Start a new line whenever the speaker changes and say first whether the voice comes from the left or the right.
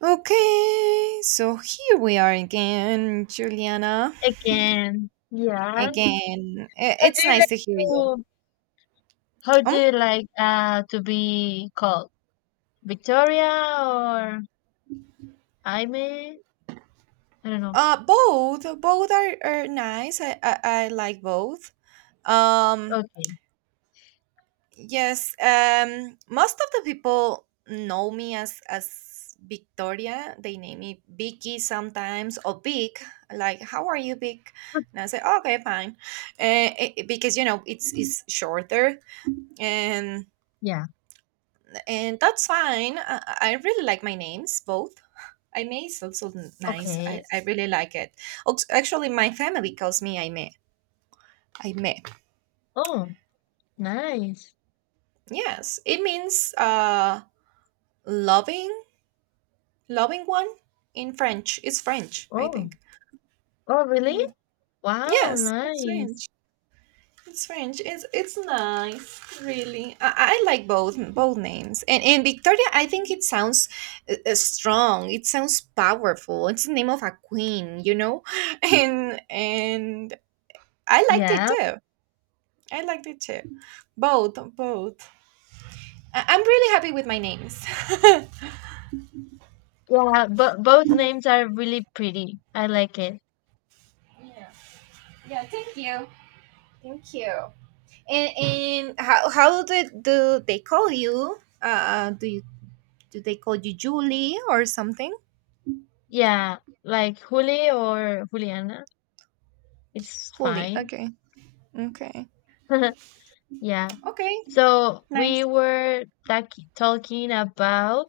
right: Okay, so here we are again, Juliana.
left: Again. Yeah.
right: Again,
left: How do
right: it's
left: you like
right: nice to hear you.
left: to how do
right: Um,
left: you like to be called? Victoria or Aime? I don't know.
right: both, both are nice. I like both. Um,
left: Okay.
right: yes. Most of the people know me as Victoria. They name me Vicky sometimes or Vic. Like, how are you, Vic? And I say, okay, fine, because it's shorter and
left: Yeah.
right: and that's fine. I really like my names, both. Aime is also nice. I,
left: Okay.
right: I really like it. Actually, my family calls me Aime. Aime.
left: Oh, nice.
right: Yes, it means loving, loving one in French. It's French, I
left: Oh.
right: think.
left: Oh, really?
right: Mm.
left: Wow,
right: Yes, that's
left: nice.
right: French. It's French. It's nice, really. I like both names. And Victoria, I think it sounds strong. It sounds powerful. It's the name of a queen. And I liked it
left: Yeah.
right: too. I liked it too. Both, both. I'm really happy with my names.
left: Yeah, but both names are really pretty. I like it.
right: Yeah. Yeah. Thank you. Thank you. And how do they call you? Uh, do you do they call you Julie or something?
left: Yeah, like Juli or Juliana. It's
right: Holy.
left: fine.
right: Okay. Okay.
left: Yeah.
right: Okay,
left: So we
right: nice.
left: were talking about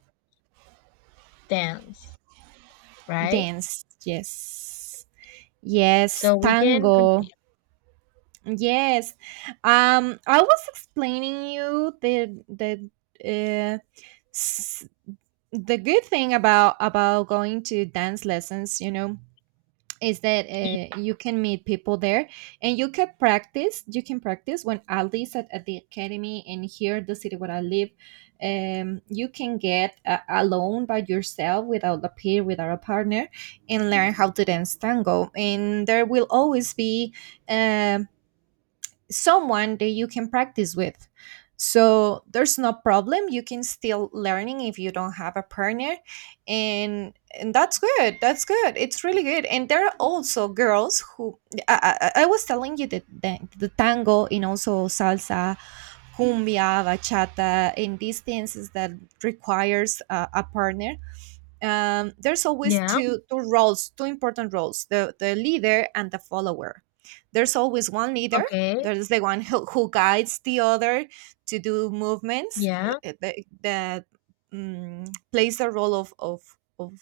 left: dance, right?
right: Dance, yes. Yes,
left: So we can continue.
right: tango. Yes. I was explaining you the uh, s- the good thing about going to dance lessons. Is that you can meet people there, and you can practice when at least at the academy. And here the city where I live, you can get alone by yourself without a peer, without a partner, and learn how to dance tango, and there will always be um, someone that you can practice with. So there's no problem. You can still learning if you don't have a partner, and that's good. That's good. It's really good. And there are also girls who I was telling you that the tango and also salsa, cumbia, bachata, and these dances that requires a partner, there's always
left: Yeah.
right: two roles, two important roles: the leader and the follower. There's always one leader.
left: Okay.
right: There's the one who guides the other to do movements
left: Yeah.
right: that, that um, plays the role of, of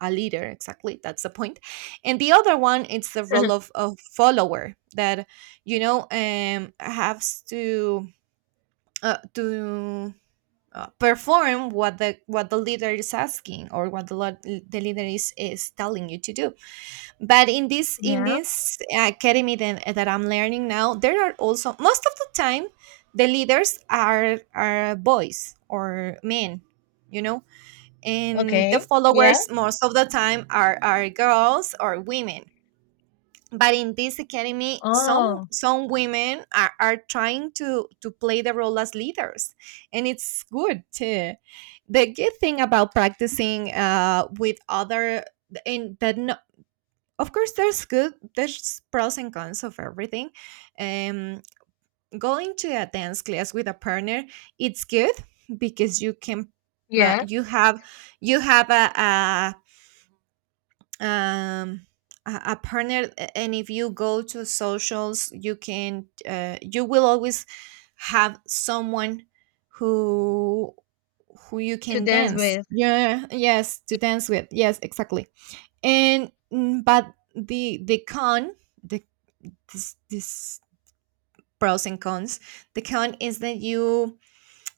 right: a leader. Exactly, that's the point. And the other one, it's the role of follower that has to to perform what the leader is asking, or what the the leader is telling you to do. But in this in
left: Yeah.
right: this academy that, that I'm learning now, there are also, most of the time, the leaders are boys or men you know and the
left: Okay. Yeah.
right: followers most of the time are girls or women. But in this academy, some
left: Oh,
right: some women are trying to play the role as leaders, and it's good too. The good thing about practicing with other, and that no, of course there's good, there's pros and cons of everything. um Going to a dance class with a partner, it's good because you can uh,
left: yeah.
right: you have you have um a partner, and if you go to socials, you can you will always have someone who who you
left: To
right: can
left: dance
right: dance,
left: with.
right: yeah, yes, to dance with, yes, exactly. And but the con, the, this pros and cons, the con is that you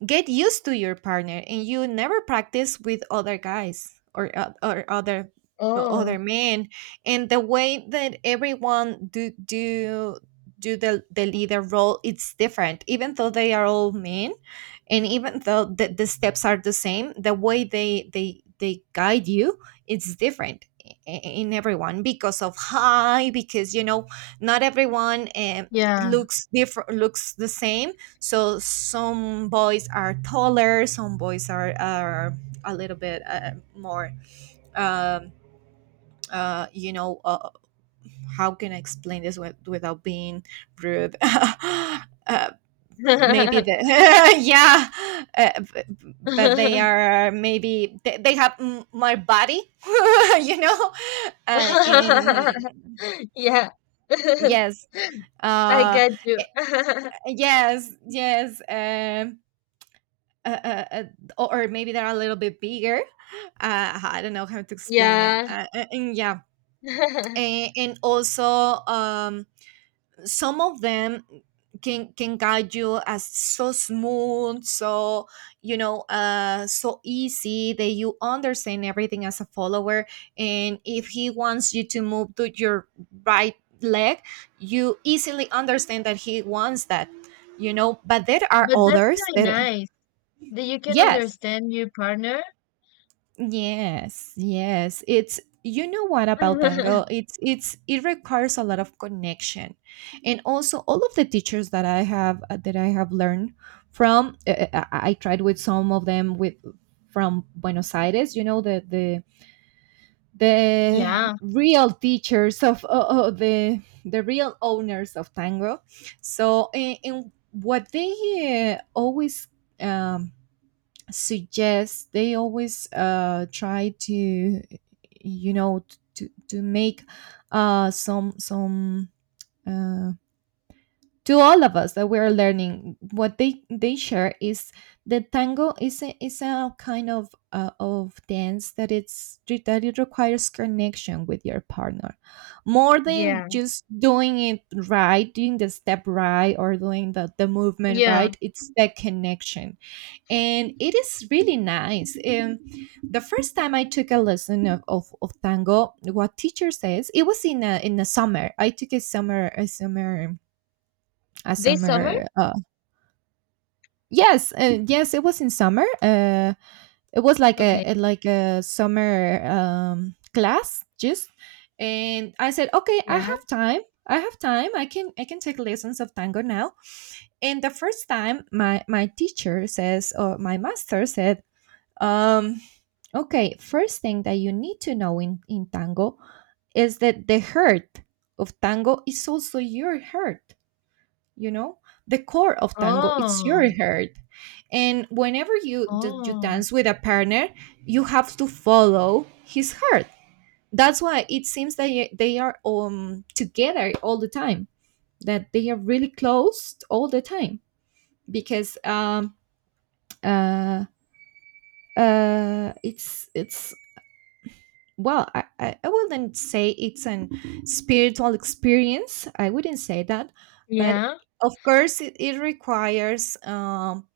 right: get used to your partner and you never practice with other guys, or or other
left: Oh,
right: men. And the way that everyone do the leader role, it's different, even though they are all men. And even though the steps are the same, the way they guide you, it's different in everyone, because of high, because not everyone
left: yeah.
right: looks different, looks the same. So some boys are taller, some boys are a little bit more. Um, uh, you know, uh, how can I explain this without being rude? Maybe the yeah, but they are, maybe they have more body, you know, in
left: Yeah.
right: yes.
left: I
right: Uh,
left: got you.
right: e, yes, yes. Uh, uh, uh, or maybe they're a little bit bigger. I don't know how to explain it.
left: Yeah.
right: And yeah,
left: But
right: and also um, some of them can guide you as so smooth, so so easy that you understand everything as a follower. And if he wants you to move to your right leg, you easily understand that he wants that. You know, but there are
left: that's
right: others
left: really
right: that
left: nice that you can
right: yes.
left: understand your partner.
right: Yes, yes. It's, you know, what about tango? It requires a lot of connection. And also all of the teachers that I have, learned from. I tried with some of them, with from Buenos Aires. You know, the
left: Yeah,
right: real teachers of the real owners of tango. So, and what they always. Um, suggest, they always try to, you know, to make some uh to all of us that we're learning, what they share is the tango is a kind of dance that it requires connection with your partner, more than
left: yeah,
right: just doing it right, doing the step right, or doing the movement
left: yeah.
right: right. It's that connection, and it is really nice. The first time I took a lesson of tango, what teacher says, it was in a summer. I took a
left: This summer?
right: summer. Yes, yes, it was in summer. It was like a,
left: Okay.
right: a- like a summer class, just. And I said, okay, I
left: Yeah.
right: have time. I have time. I can take lessons of tango now. And the first time, my teacher says, or my master said, um okay, first thing that you need to know in tango, is that the heart of tango is also your heart, you know? The core of tango, it's
left: Oh,
right: your heart. And whenever you that you
left: oh.
right: dance with a partner, you have to follow his heart. That's why it seems that they are together all the time, that they are really close all the time, because uh it's well, I wouldn't say it's an spiritual experience, I wouldn't say that, but
left: Yeah,
right: of course it requires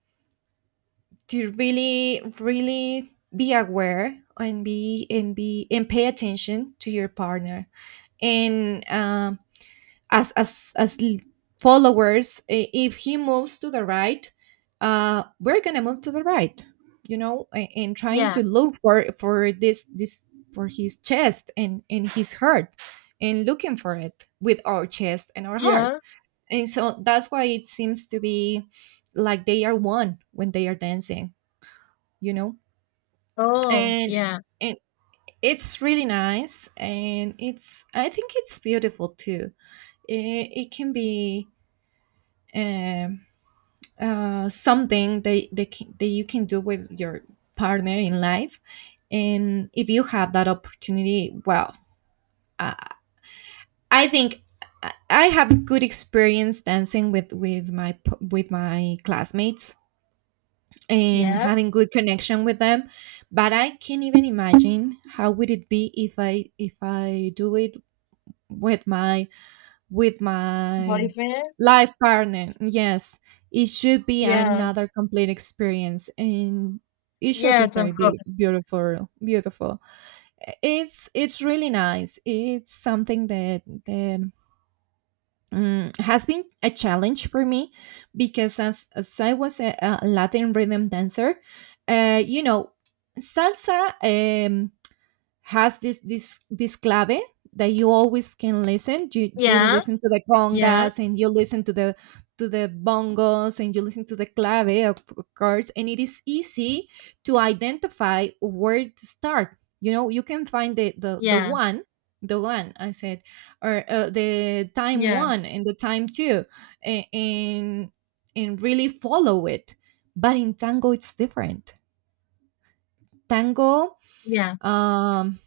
right: to really really be aware, and pay attention to your partner, and as followers, if he moves to the right, we're gonna move to the right, and trying
left: yeah,
right: to look for this for his chest and his heart, and looking for it with our chest and our heart.
left: yeah.
right: And so that's why it seems to be like they are one when they are dancing you know
left: Oh,
right: and
left: yeah,
right: and it's really nice. And it's I think it's beautiful too. It can be uh, something that you can do with your partner in life, and if you have that opportunity, well, uh, I think I have good experience dancing with my classmates, and
left: yeah.
right: having good connection with them. But I can't even imagine how would it be if I if I do it with my
left: Boyfriend?
right: life partner. Yes, it should be
left: Yeah.
right: another complete experience, and it should be
left: Yes,
right: very
left: of course.
right: beautiful. Beautiful. It's really nice. It's something that has been a challenge for me, because as I was a Latin rhythm dancer, you know, salsa. Has this this clave that you always can listen. You
left: Yeah,
right: listen to the
left: yeah,
right: congas, and you listen to the bongos, and you listen to the clave, of course, and it is easy to identify where to start. You know, you can find the
left: yeah,
right: one, the one I said, or the time
left: yeah,
right: one and the time two, a- and and really follow it. But in tango, it's different. Tango,
left: yeah,
right: um,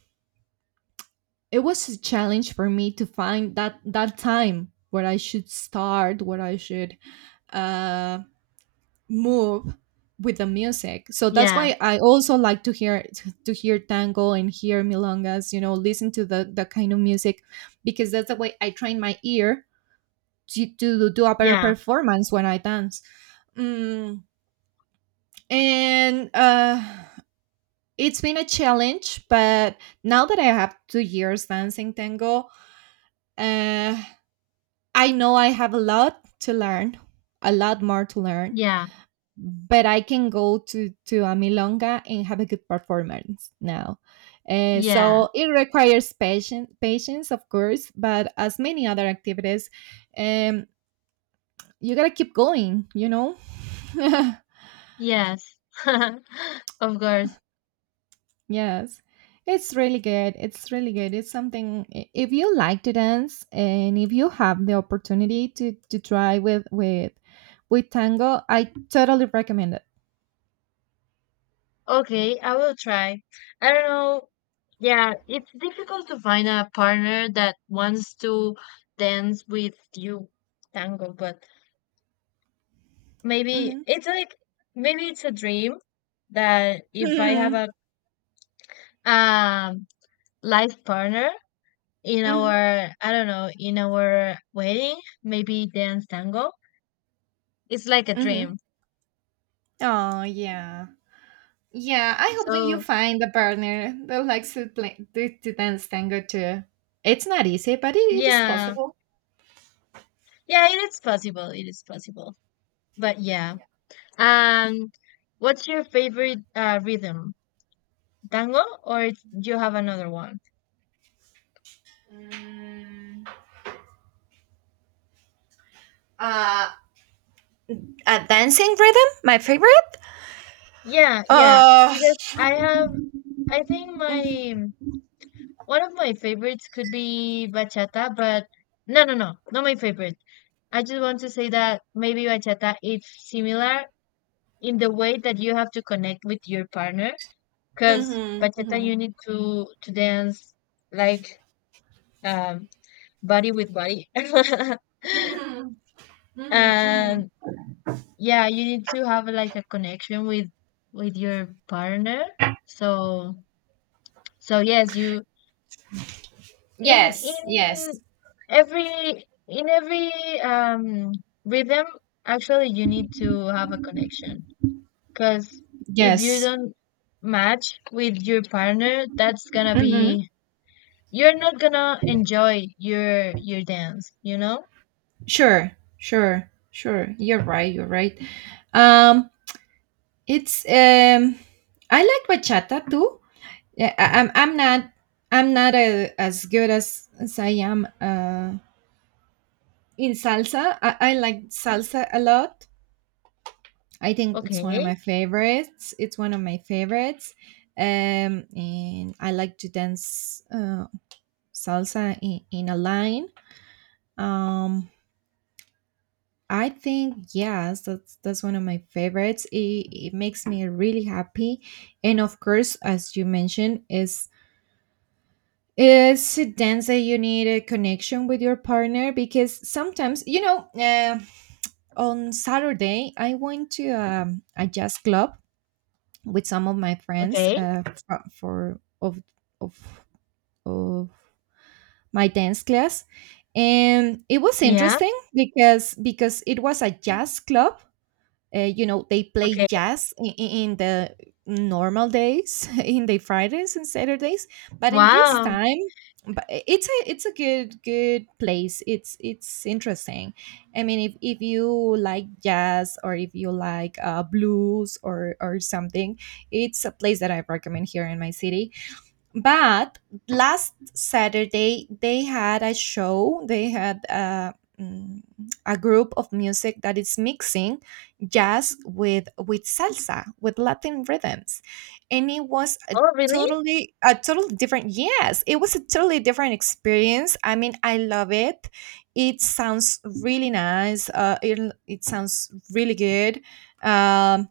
right: it was a challenge for me to find that time where I should start, where I should uh, move with the music. So that's
left: yeah,
right: why I also like to hear tango and hear milongas. You know, listen to the kind of music, because that's the way I train my ear to do a better
left: yeah,
right: performance when I dance. Mm, and it's been a challenge, but now that I have 2 years dancing tango, uh, I know I have a lot to learn, a lot more to learn,
left: yeah,
right: but I can go to a milonga and have a good performance now.
left: yeah.
right: So it requires patience, patience, of course, but as many other activities, um, you gotta keep going.
left: Yes. Of course.
right: Yes. It's really good. It's really good. It's something if you like to dance and if you have the opportunity to try with tango, I totally recommend it.
left: Okay, I will try. I don't know. Yeah, it's difficult to find a partner that wants to dance with you tango, but maybe
right: Mm-hmm.
left: it's like, maybe it's a dream that if I have
right: Mhm,
left: a um life partner, in
right: mhm,
left: our, I don't know, in our wedding, maybe dance tango. It's like a
right: mhm.
left: dream.
right: Oh, yeah. Yeah, I hope that you
left: So,
right: find a partner that likes to to dance tango too. It's not easy, but it is
left: yeah.
right: possible.
left: Yeah, it is possible. It is possible. But yeah. And what's your favorite rhythm? Tango, or it's, do you have another one?
right: Mm, uh, a dancing rhythm, my favorite.
left: Yeah, yeah.
right: Uh,
left: Because I have, I think my, one of my favorites could be bachata, but no, no, no, not my favorite. I just want to say that maybe bachata is similar in the way that you have to connect with your partner, because bachata
right: mhm.
left: you need to dance like, um body with body.
right: Mhm, mhm.
left: And yeah, you need to have like a connection with your partner, so yes, you in
right: Yes,
left: in in every um rhythm, actually, you need to have a connection, because if you
right: yes.
left: don't match with your partner, that's gonna
right: Hmm.
left: be, you're not gonna enjoy your dance, you know.
right: Sure, sure, sure. You're right. You're right. Um, it's I like bachata too. yeah I, i'm i'm not I'm not as good as I am in salsa. I like salsa a lot. I think it's one of
left: Okay.
right: my favorites. And I like to dance salsa in a line. Um i think yes, that's one of my favorites. It makes me really happy. And of course, as you mentioned, is it's dance that you need a connection with your partner because sometimes, you know, on Saturday, I went to a jazz club with some of my friends
left: Okay.
right: for of, of my dance class. And it was
left: Yeah.
right: interesting because it was a jazz club, you know, they play
left: Okay.
right: jazz in the normal days in the Fridays and Saturdays, but in this
left: Wow.
right: time. But it's a good good place, it's interesting. I mean, if you like jazz or if you like blues or something, it's a place that I recommend here in my city. But last Saturday they had a show. They had a, mm, a group of music that is mixing jazz with salsa, with Latin rhythms, and it was a
left: Oh, really.
right: totally different. Yes, it was a totally different experience. I mean, I love it. It sounds really nice. It sounds really good. Um,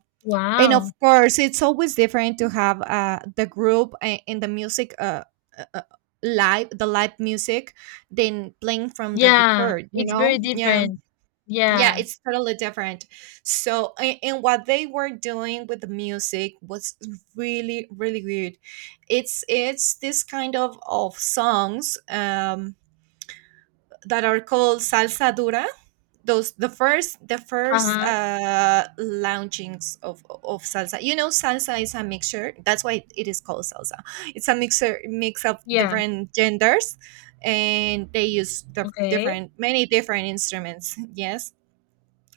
right: and
left: Wow.
right: of course it's always different to have the group and the music uh, uh, live the live music than playing from the
left: Yeah,
right: record, you
left: it's very
right: know. Yeah,
left: different.
right: yeah,
left: Yeah.
right: it's totally different. So and what they were doing with the music was really good. It's this kind of songs, that are called salsa dura. Those the first, the first
left: Uh-huh.
right: launchings of salsa. You know, salsa is a mixture. That's why it is called salsa. It's a mix of
left: Yeah.
right: different genders, and they use the
left: Okay.
right: different, many different instruments. Yes,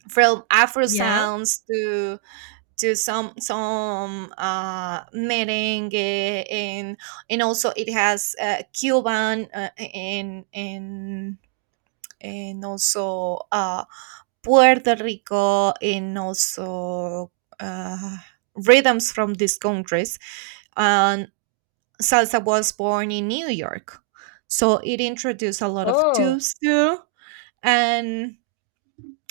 right: from Afro
left: Yeah.
right: sounds to some, merengue and also it has Cuban and also Puerto Rico, and also uh, rhythms from these countries. And salsa was born in New York, so it introduced a lot of
left: Oh,
right: tubes too, and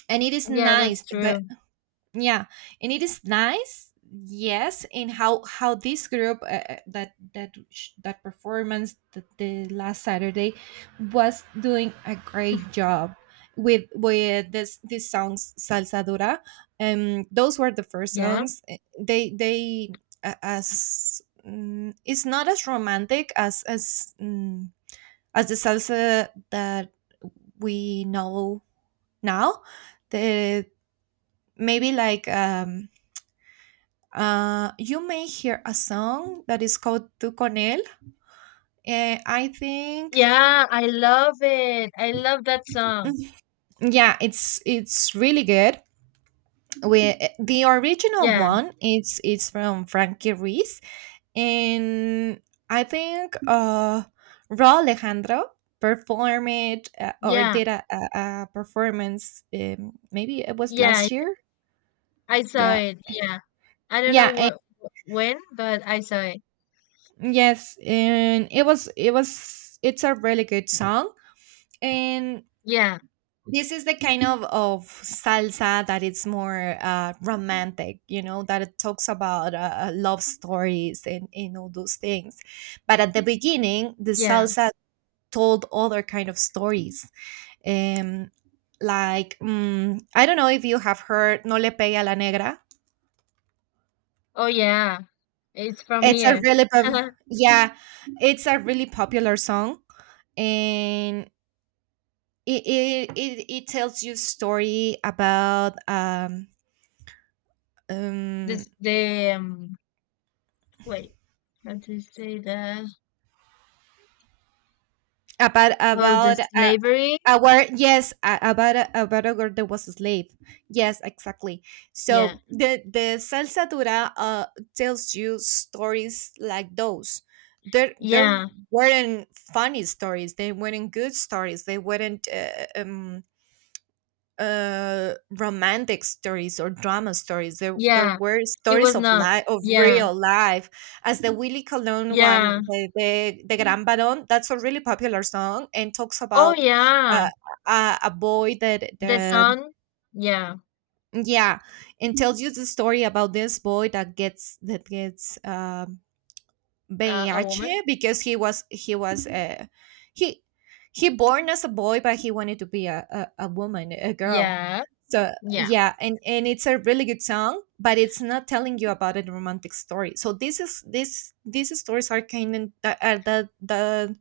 right: and it is
left: yeah, that's
right: nice, but
left: true.
right: yeah and it is nice. Yes, and how this group, that performance, the last Saturday, was doing a great job with this, these songs, salsa dura. Um, those were the first
left: Yeah.
right: songs. They as, it's not as romantic as as the salsa that we know now. The maybe like, you may hear a song that is called Tu Con Él. I think,
left: Yeah, I love it. I love that song.
right: mhm, yeah, it's really good. We the original
left: Yeah.
right: one, it's from Frankie Ruiz, and I think Ra Alejandro performed or
left: Yeah.
right: did a performance. Maybe it was
left: Yeah.
right: last
left: Yeah.
right: year.
left: I saw
right: Yeah,
left: it. Yeah. I don't know
right: yeah,
left: when, but I saw it.
right: and, yes, and it was it's a really good song. And
left: Yeah.
right: this is the kind of salsa that it's more romantic, you know, that it talks about love stories and all those things. But at the beginning, the
left: Yeah.
right: salsa told other kind of stories. Um, like, I don't know if you have heard No Le Pegue a la Negra.
left: Oh, yeah. It's from
right: It's a
left: here.
right: really, yeah, it's a really popular song. And it tells you story um,
left: This the Wait. How to say that?
right: about
left: Oh, the
right: about
left: slavery?
right: our yes, about a girl that was a slave. Yes, exactly.
left: Yeah.
right: So the salsa dura, tells you stories like those. There
left: Yeah.
right: weren't funny stories, they weren't good stories, they weren't romantic stories or drama stories, there
left: Yeah,
right: were
left: it was
right: stories of
left: not.
right: life, of
left: Yeah,
right: real life. As the Willy colon
left: yeah.
right: one, the the Gran Barón, that's a really popular song and talks
left: Oh,
right: about
left: yeah.
right: uh, a boy that
left: The
right: that,
left: son. Yeah,
right: yeah, and tells you the story about this boy that gets
left: a
right: VIH
left: woman.
right: because he was, he he born as a boy but he wanted to be a woman, a girl.
left: Yeah,
right: So
left: yeah,
right: yeah, and it's a really good song but it's not telling you about a romantic story. So this is, this, these stories are kind of the, are the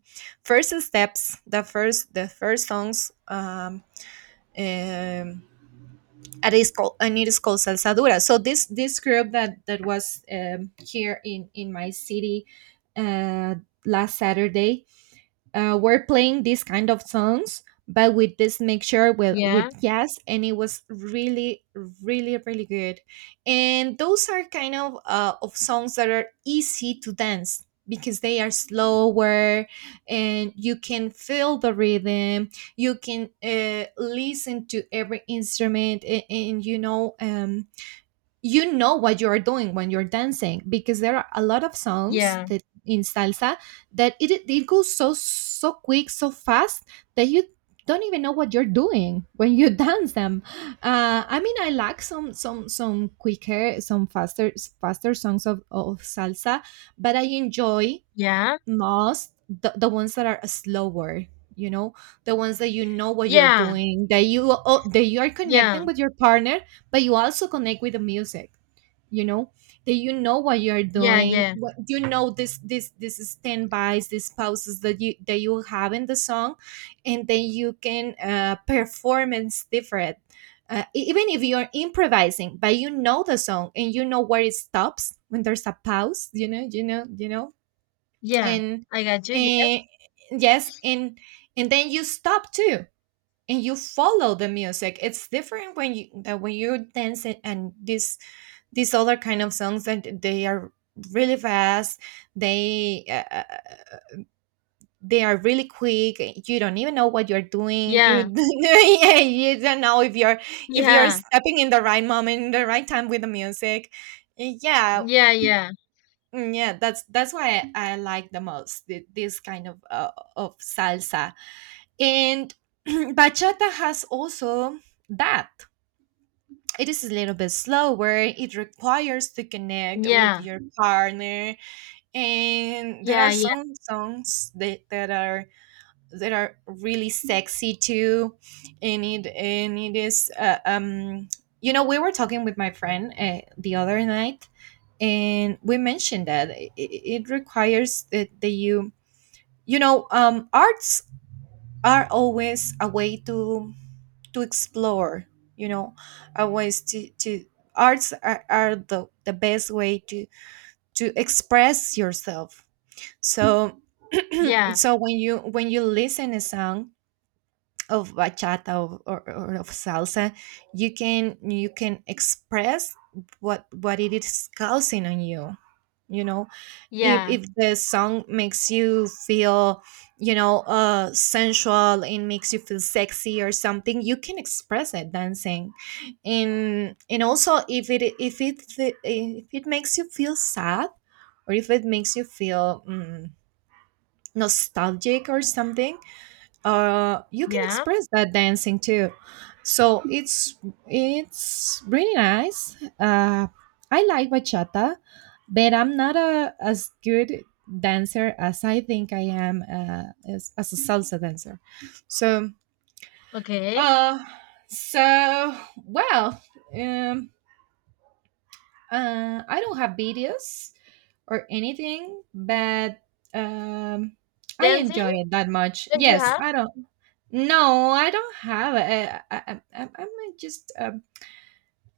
right: first steps, the first, the first songs, um at is called, and it is called Salsadura. So this group that that was, here in my city, uh, last Saturday, were playing these kind of songs, but with this mixture
left: yeah,
right: with jazz, and it was really, really good. And those are kind of songs that are easy to dance because they are slower, and you can feel the rhythm. You can listen to every instrument, and you know. You know what you are doing when you're dancing, because there are a lot of songs
left: yeah,
right: that in salsa that it goes so so quick, so fast, that you don't even know what you're doing when you dance them. I mean, I like some, some quicker, some faster, faster songs of salsa, but I enjoy
left: yeah,
right: most the ones that are slower, you know, the ones that you know what you're doing, that you, oh, that you are
left: yeah,
right: connecting with your partner, but you also connect with the music, you know, that you know what you're
left: yeah, yeah,
right: doing,
left: yeah,
right: what you know, this standbys, these pauses that you, that you have in the song, and then you can performance different, even if you're improvising, but you know the song and you know where it stops, when there's a pause, you know, you know, you know.
left: yeah.
right: and
left: I got you.
right: and yes, and then you stop too, and you follow the music. It's different when you, that when you're dancing, and this, these other kind of songs that they are really fast, they uh, uh, they are really quick, you don't even know what you're doing, you
left: Yeah,
right: you don't know if you're, if you're
left: yeah,
right: stepping in the right moment, in the right time with the music. Yeah.
left: yeah, yeah,
right: Yeah, that's why I like the most this kind of salsa. And bachata has also that, it is a little bit slower, it requires to connect with
left: yeah,
right: your partner, and there
left: yeah,
right: are
left: yeah,
right: some songs that are, that are really sexy too. And it is you know, we were talking with my friend the other night, and we mentioned that it requires that you know, arts are always a way to explore, you know, a ways to arts are the best way to express yourself. So
left: yeah, yeah,
right: so when you, when you listen a song of bachata of, or of salsa, you can, you can express what it is causing on you. You know, if
left: yeah.
right: if the song makes you feel, you know, sensual, and makes you feel sexy or something, you can express it dancing. And also if it, if it makes you feel sad, or if it makes you feel, nostalgic or something, you can
left: Yeah.
right: express that dancing too. So it's really nice. I like bachata, but I'm not a as good dancer as I think I am, as a salsa dancer. So
left: Okay.
right: uh so well um I don't have videos or anything, but um I
left: Dancing
right: enjoy it that much.
left: that you
right: Yes,
left: have,
right: I don't. No, I don't have. I'm just,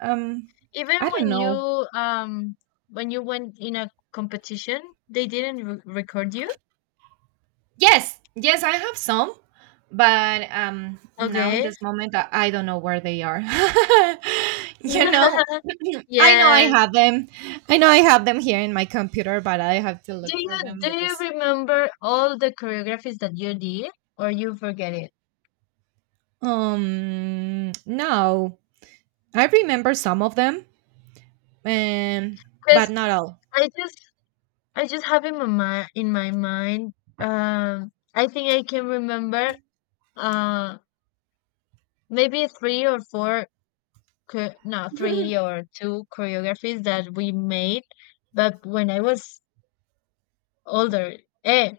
right: um,
left: even
right: I don't know.
left: um when you went in a competition, they didn't re record you.
right: Yes, yes, I have some, but now in
left: Okay.
right: this moment, I don't know where they are. You know, I know I
left: Yes.
right: have them. I know I have them here in my computer, but I have to
left: Do
right: look
left: you
right: for them
left: do you
right: because
left: remember all the choreographies that you did, or you forget it?
right: no, I remember some of them, um, but
left: Because
right: not all.
left: I just, have in my mind, in my mind. I think I can remember. Uh, maybe three or four. No, three or two choreographies that we made, but when I was older, eh,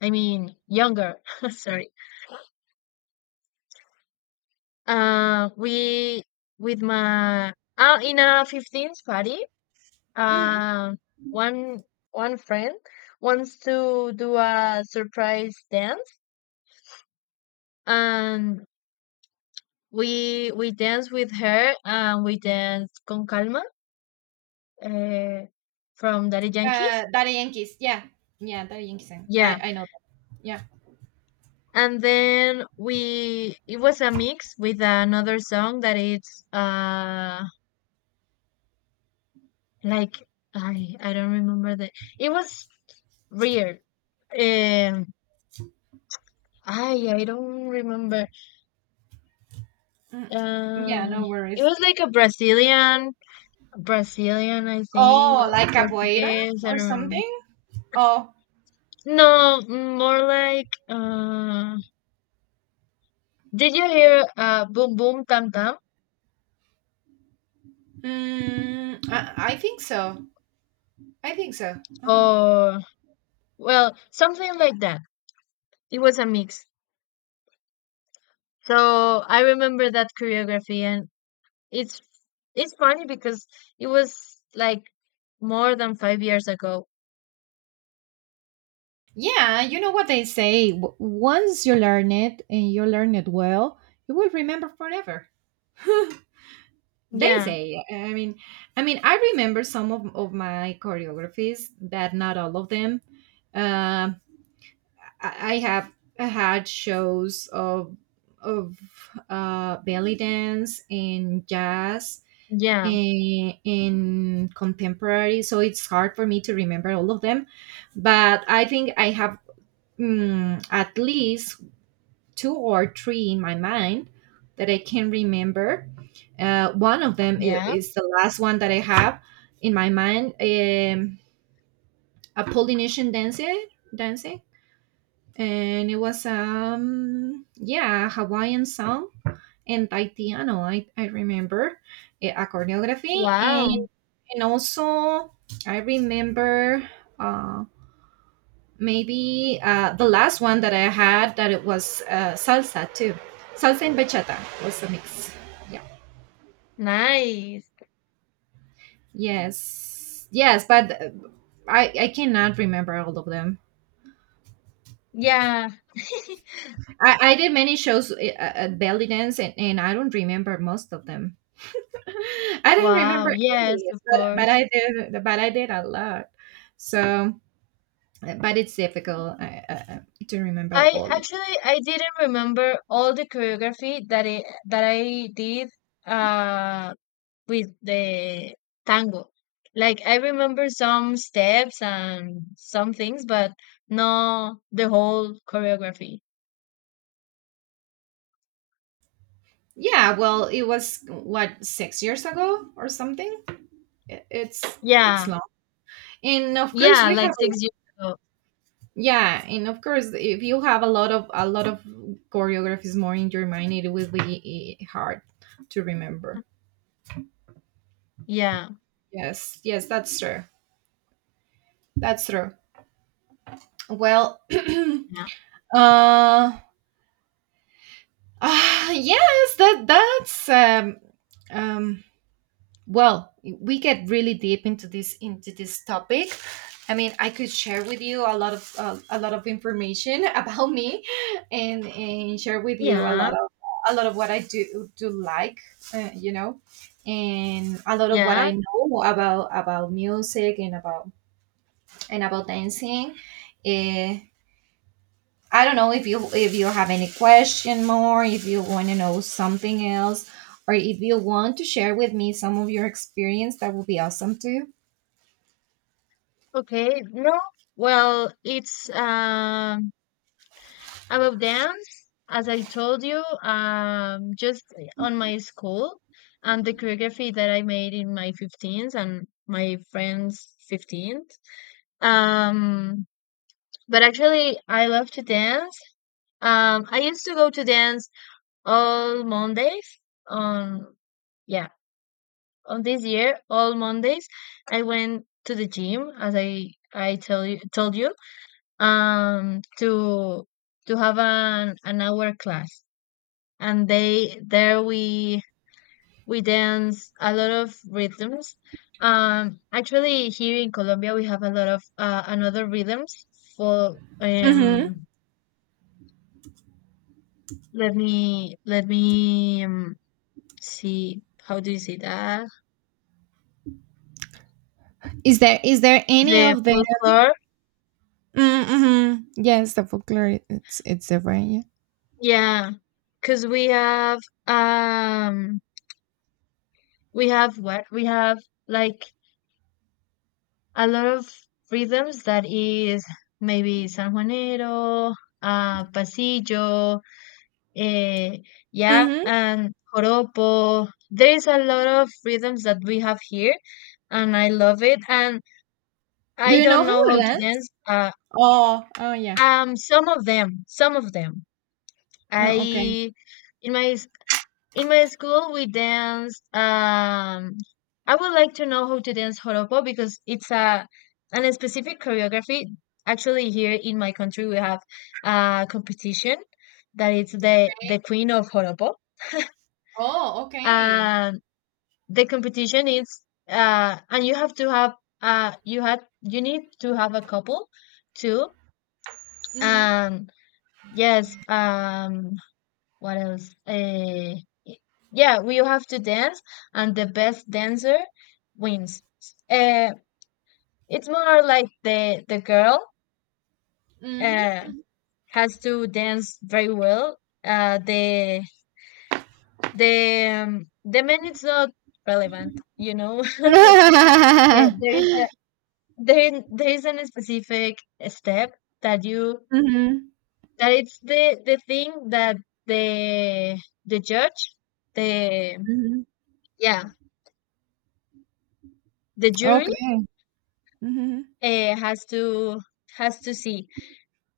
left: I mean younger. Sorry. We with my In a 15th party,
right: Mhm.
left: uh, one one friend wants to do a surprise dance, and we dance with her, and we dance con calma, uh, from Daddy Yankees.
right: Daddy Yankees. Yeah, yeah, Daddy Yankees. Eh.
left: Yeah,
right: I know. That. Yeah,
left: and then we it was a mix with another song that it's like, I don't remember the it was weird. Um I don't remember.
right: mm, yeah.
left: Uh
right: No
left: it
right: worries.
left: was like a Brazilian, I think,
right: Oh,
left: or
right: like capoeira
left: Portuguese. I don't
right: or
left: remember.
right: something. Oh,
left: No, more like, did you hear, boom boom tam tam?
right: I think so. I think so. Uh-huh.
left: Or well, something like that. It was a mix. So I remember that choreography. And It's it's funny because it was like more than 5 years ago.
right: Yeah, you know what they say. Once you learn it and you learn it well, you will remember forever. They
left: Yeah,
right: say. I mean, I remember some of my choreographies, but not all of them. Um, I have had shows of of belly dance and jazz
left: yeah,
right: and contemporary, so it's hard for me to remember all of them. But I think I have at least two or three in my mind that I can remember. One of them
left: yeah.
right: is the last one that I have in my mind. A Polynesian dance, dancing, and it was yeah, a Hawaiian song and taitiano. I remember a choreography,
left: Wow,
right: and also I remember uh maybe the last one that I had, that it was salsa too. Salsa and bachata was a mix. Yeah.
left: nice.
right: Yes. Yes, but I cannot remember all of them.
left: Yeah.
right: I did many shows at belly dance, and I don't remember most of them. I don't
left: Wow,
right: remember
left: yes,
right: any,
left: of
right: but but
left: course.
right: I did but I did a lot. So, but it's difficult to remember
left: I
right: all.
left: actually I didn't remember all the choreography that I did uh with the tango. Like, I remember some steps and some things, but no, the whole choreography.
right: Yeah, well, it was what 6 years ago or something. It's it's
left: Yeah.
right: long, and of course
left: Yeah,
right: we
left: like
right: have.
left: 6 years ago.
right: Yeah, and of course if you have a lot of choreographies more in your mind, it will be hard to remember.
left: Yeah.
right: Yes, yes, that's true. That's true. Well,
left: Yeah.
right: uh, Ah, yes, that's um, well, we get really deep into this topic. I mean, I could share with you a lot of information about me, and share with you
left: Yeah.
right: a lot of what I do like, you know, and a lot of what
left: Yeah.
right: I know about music and about dancing. Uh, I don't know if you have any question more, if you want to know something else, or if you want to share with me some of your experience, that would be awesome too.
left: Okay. No. Well, it's, about dance, as I told you, just on my school and the choreography that I made in my 15s and my friends' 15th. Um but actually I love to dance. I used to go to dance all Mondays on, yeah, of this year, all Mondays, I went to the gym, as I tell you told you, to have an hour class, and they there we dance a lot of rhythms. Actually, here in Colombia, we have a lot of, another rhythms for.
right: Mm-hmm.
left: Let me, see. How do you say that?
right: Is there any
left: The
right: of the
left: folklore.
right: Mm-hmm. Yes, the folklore? It's different. Yeah.
left: Yeah, cause um we have what? We have, like, a lot of rhythms that is maybe San Juanero, pasillo, eh, yeah,
right: Mm-hmm.
left: and joropo. There's a lot of rhythms that we have here, and I love it, and
right: Do
left: I
right: you know
left: don't know how to
right: Hooligans?
left: dance,
right: Oh oh yeah.
left: some of them, some of them.
right: Oh, okay.
left: I In my In my school, we danced. I would like to know how to dance joropo because it's a specific choreography. Actually, here in my country, we have a competition that it's the
right: Okay.
left: the queen of joropo.
right: Oh okay.
left: Um, the competition is and you have to have you had you need to have a couple too.
right: Mhm.
left: And yes, what else? Y- yeah, we have to dance, and the best dancer wins. Uh, it's more like the girl
right: Mhm.
left: uh, has to dance very well. Uh, the the men, it's not relevant, you know. Uh, there is
right: Mm-hmm.
left: a there there is a specific step that you
right: Mhm.
left: that it's the thing that the the judge, the
right: Mhm.
left: yeah, the jury,
right: Okay. Mm-hmm.
left: uh, has to has to see.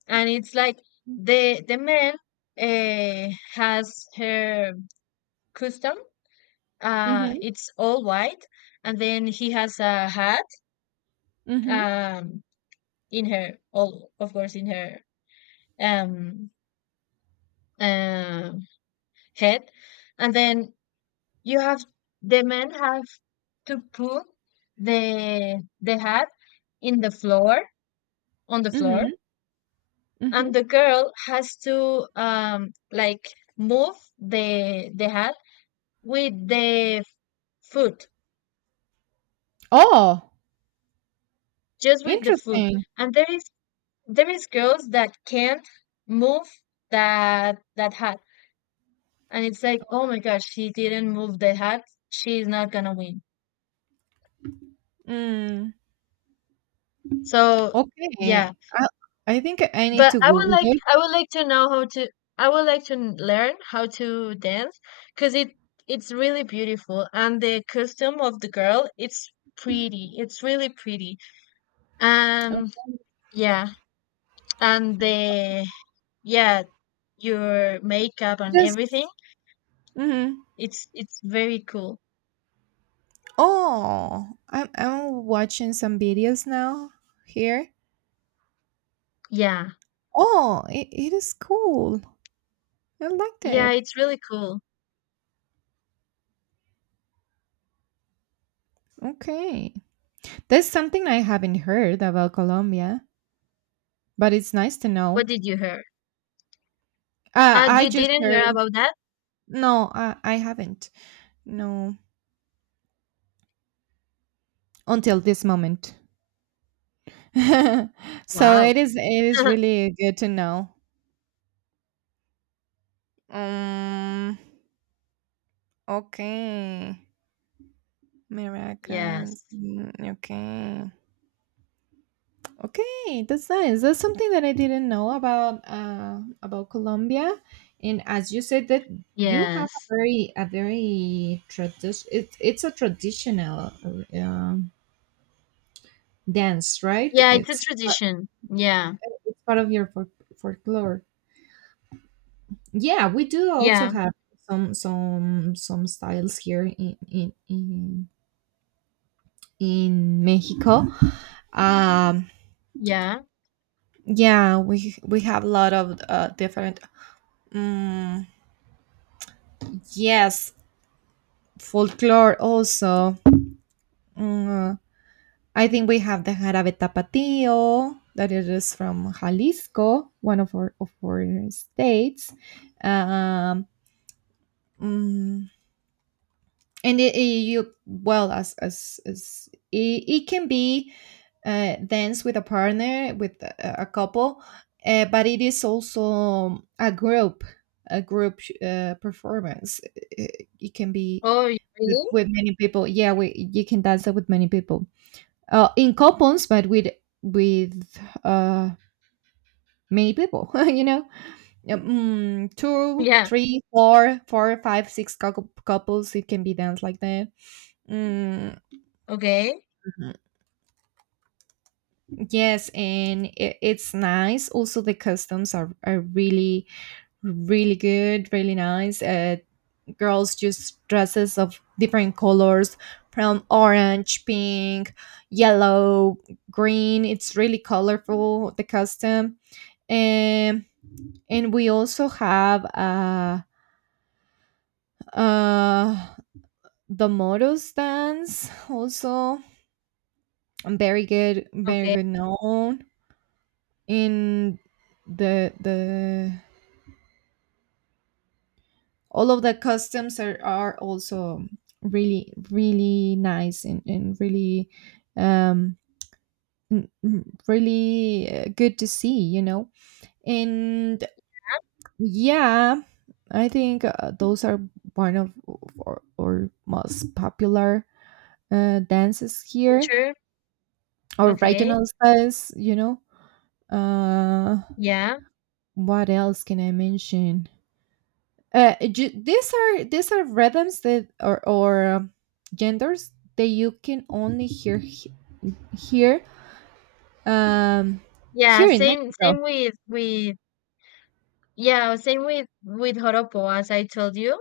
left: And it's like, the man has her custom,
right: Hmm.
left: it's all white, and then he has a hat
right: Hmm.
left: um in her all of course, in her, um uh, head. And then you have the men have to put the hat in the floor on the floor, and
right: Hmm.
left: the girl has to, like, move the hat with the foot,
right: Oh,
left: just with the foot.
right: interesting.
left: And there is girls that can't move that hat, and it's like, oh my gosh, she didn't move the hat, she's not gonna win,
right: Mm,
left: so yeah.
right: okay. I think I need
left: But
right: to Google it.
left: I would like to know how to, I would like to n- learn how to dance, because it's really beautiful, and the costume of the girl, it's really pretty, um yeah, and the yeah, your makeup and
right: Just
left: everything,
right: hmm.
left: it's very cool.
right: Oh, I'm watching some videos now here.
left: Yeah,
right: Oh, it is cool. I like
left: yeah,
right: that.
left: it's really cool.
right: Okay. That's something I haven't heard about Colombia, but it's nice to
left: What
right: know.
left: did you hear?
right: I
left: You
right: just
left: didn't hear
right: heard
left: about that?
right: no, I haven't. No, until this moment. So
left: Wow.
right: it is really good to know. Um, okay. Maracas.
left: Yes,
right: Okay. Okay, that's nice. That's something that I didn't know about Colombia. And as you said that you have
left: yes,
right: a very tradition, it's a traditional um, dance, right?
left: yeah, it's a tradition, yeah,
right: It's part of your folklore. Yeah, we do also
left: yeah.
right: have some styles here in Mexico. Um
left: Yeah.
right: Yeah, we have a lot of different. Mm, yes, folklore also. Mm, I think we have the jarabe tapatio that it is from Jalisco, one of our states. Um, mm, and you, well, as it can be danced with a partner, with a couple, but it is also a group a group performance. It can be
left: Oh, really?
right: with many people. Yeah, we, you can dance it with many people in couples, but with uh, many people you know, two
left: Yeah.
right: three four four five six couples, it can be danced like that. mm,
left: Okay.
right: Yes, and it's nice. Also, the customs are really, really good, really nice. Girls just dresses of different colors, from orange, pink, yellow, green. It's really colorful, the custom. And, and we also have uh, the motos dance, also very good, very
left: Okay.
right: good known in the all of the customs are also really, really nice and really um really good to see, you know, and yeah, I think those are one of or most popular dances here,
left: Culture.
right: or
left: Okay.
right: regional styles, you know. uh
left: Yeah.
right: what else can I mention? These are rhythms that, or genders that you can only hear here, um
left: Yeah.
right: here in
left: Same.
right: Mexico.
left: Same with, yeah. Same with Joropo, as I told you.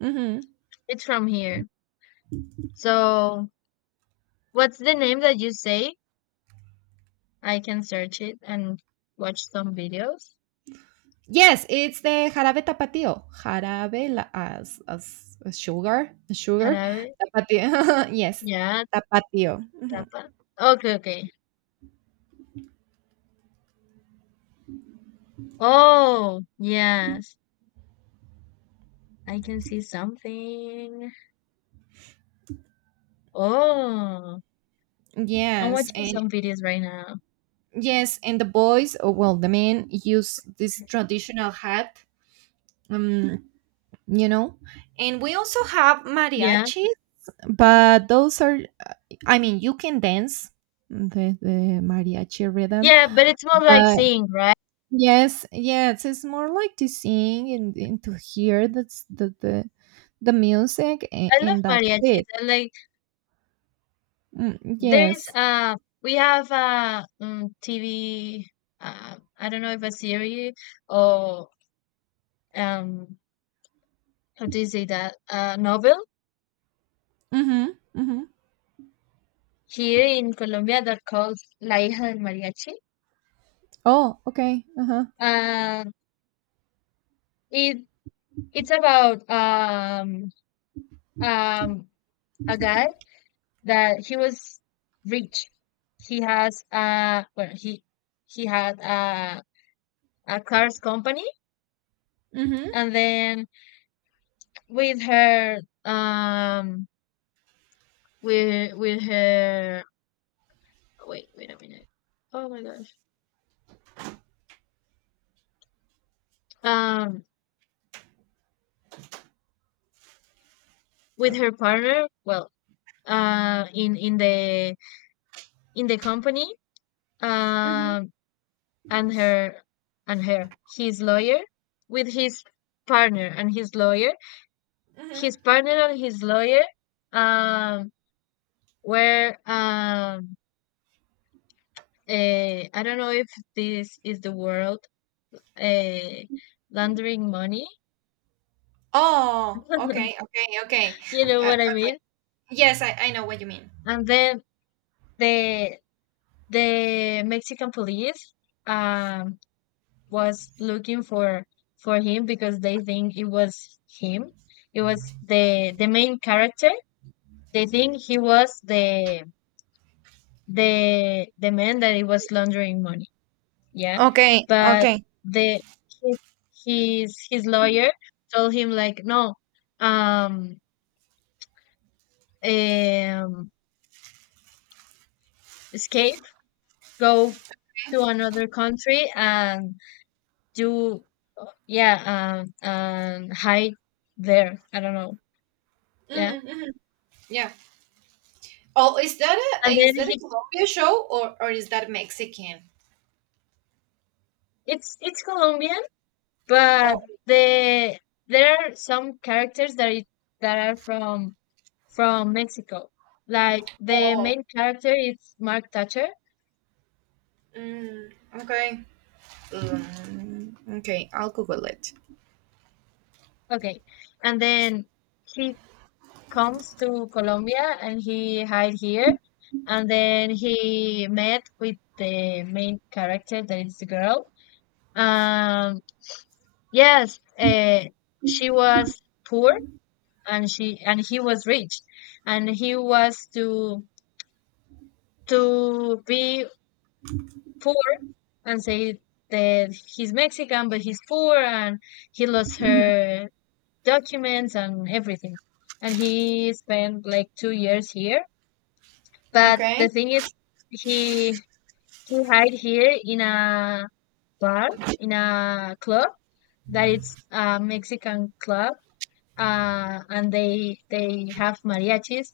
right: Hmm.
left: It's from here. So, what's the name that you say? I can search it and watch some videos.
right: Yes, it's the jarabe tapatio. Jarabe la, as sugar, sugar
left: Jarabe.
right: tapatio. Yes,
left: Yeah.
right: tapatio. Mhm.
left: Tapa. Okay. Okay. Oh, yes. I can see something. Oh, I'm
right: Yes,
left: watching
right: and
left: some videos right now.
right: yes, and the boys, or well, the men use this traditional hat. Um, you know, and we also have
left: Yeah.
right: mariachis, but those are, I mean, you can dance the mariachi rhythm,
left: Yeah, but it's more like
right: but
left: sing, right?
right: yes, yes, it's more like to sing and to hear, that's the music
left: I love
right: and that's
left: mariachis.
right: it.
left: I like There's
right: Yes.
left: we have, TV, I don't know if a series, or um how do you say that, novel,
right: Mm-hmm, mm-hmm.
left: here in Colombia, that called La Hija del Mariachi.
right: Oh okay, uh-huh.
left: Uh, it it's about, um a guy that he was rich. He has Well, he had, a car's company,
right: Mm-hmm,
left: and then, with her um with her wait, wait a minute, oh my gosh, um with her partner, well, uh in in the in the company
right: mm-hmm,
left: um and her and her his lawyer, with partner and his lawyer his
right: mm-hmm.
left: partner and his lawyer, um were, I don't know if this is the world, eh, laundering money.
right: Oh, okay, okay, okay.
left: You know what I
right: Okay.
left: mean?
right: Yes, I know what you mean.
left: And then the the Mexican police, um was looking for him, because they think it was him. It was the main character. They think he was the man that he was laundering money. Yeah.
right: Okay,
left: But
right: okay.
left: the his his lawyer told him, like, no, um um escape, go to another country, and do, yeah, and hide there, I don't know, yeah.
right: Mm-hmm, mm-hmm. Yeah. Oh,
left: And then
right: is that a
left: he
right: Colombia show, or is that Mexican?
left: it's Colombian, but
right: Oh,
left: the there are some characters that are from Mexico, like the
right: oh,
left: main character is Mark Thatcher.
right: mm, okay, Mm, okay. I'll Google it.
left: Okay. And then he comes to Colombia and he hide here, and then he met with the main character that is the girl um Yes, she was poor, and he was rich, and he was to be poor and say that he's Mexican, but he's poor and he lost
right: Mhm.
left: her documents and everything. And he spent like 2 years here. But
right: Okay.
left: the thing is, he he hide here in a bar, in a club that it's a Mexican club, and they have mariachis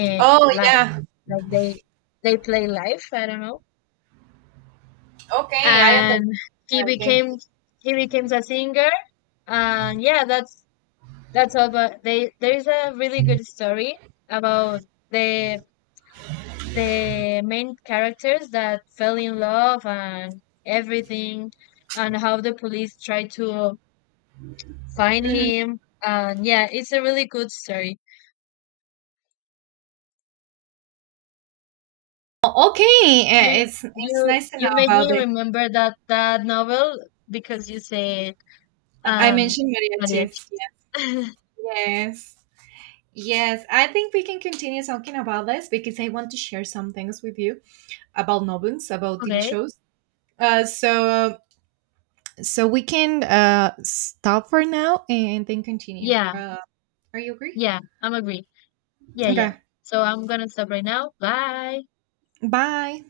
left: uh,
right: Oh
left: live,
right: yeah.
left: like they play live. I don't know.
right: Okay, I understand.
left: And he
right: Okay.
left: became he became a singer, and yeah, that's all. But they There is a really good story about the the main characters that fell in love and everything, and how the police tried to find
right: Mhm.
left: him. And yeah, it's a really good story.
right: Oh, okay,
left: Do
right: it's
left: you
right: nice to
left: You
right: know
left: made
right: about
left: me
right: it.
left: remember that novel because you said,
right: I
left: um
right: mentioned
left: mariachi.
right: mariachis. Yes. Yes, I think we can continue talking about this, because I want to share some things with you about novels, about TV
left: Okay.
right: shows. So So we can stop for now and then continue.
left: Yeah,
right: Are you agree?
left: yeah, I'm agree. Yeah, yeah.
right: Okay.
left: So I'm gonna stop right now. Bye.
right: Bye.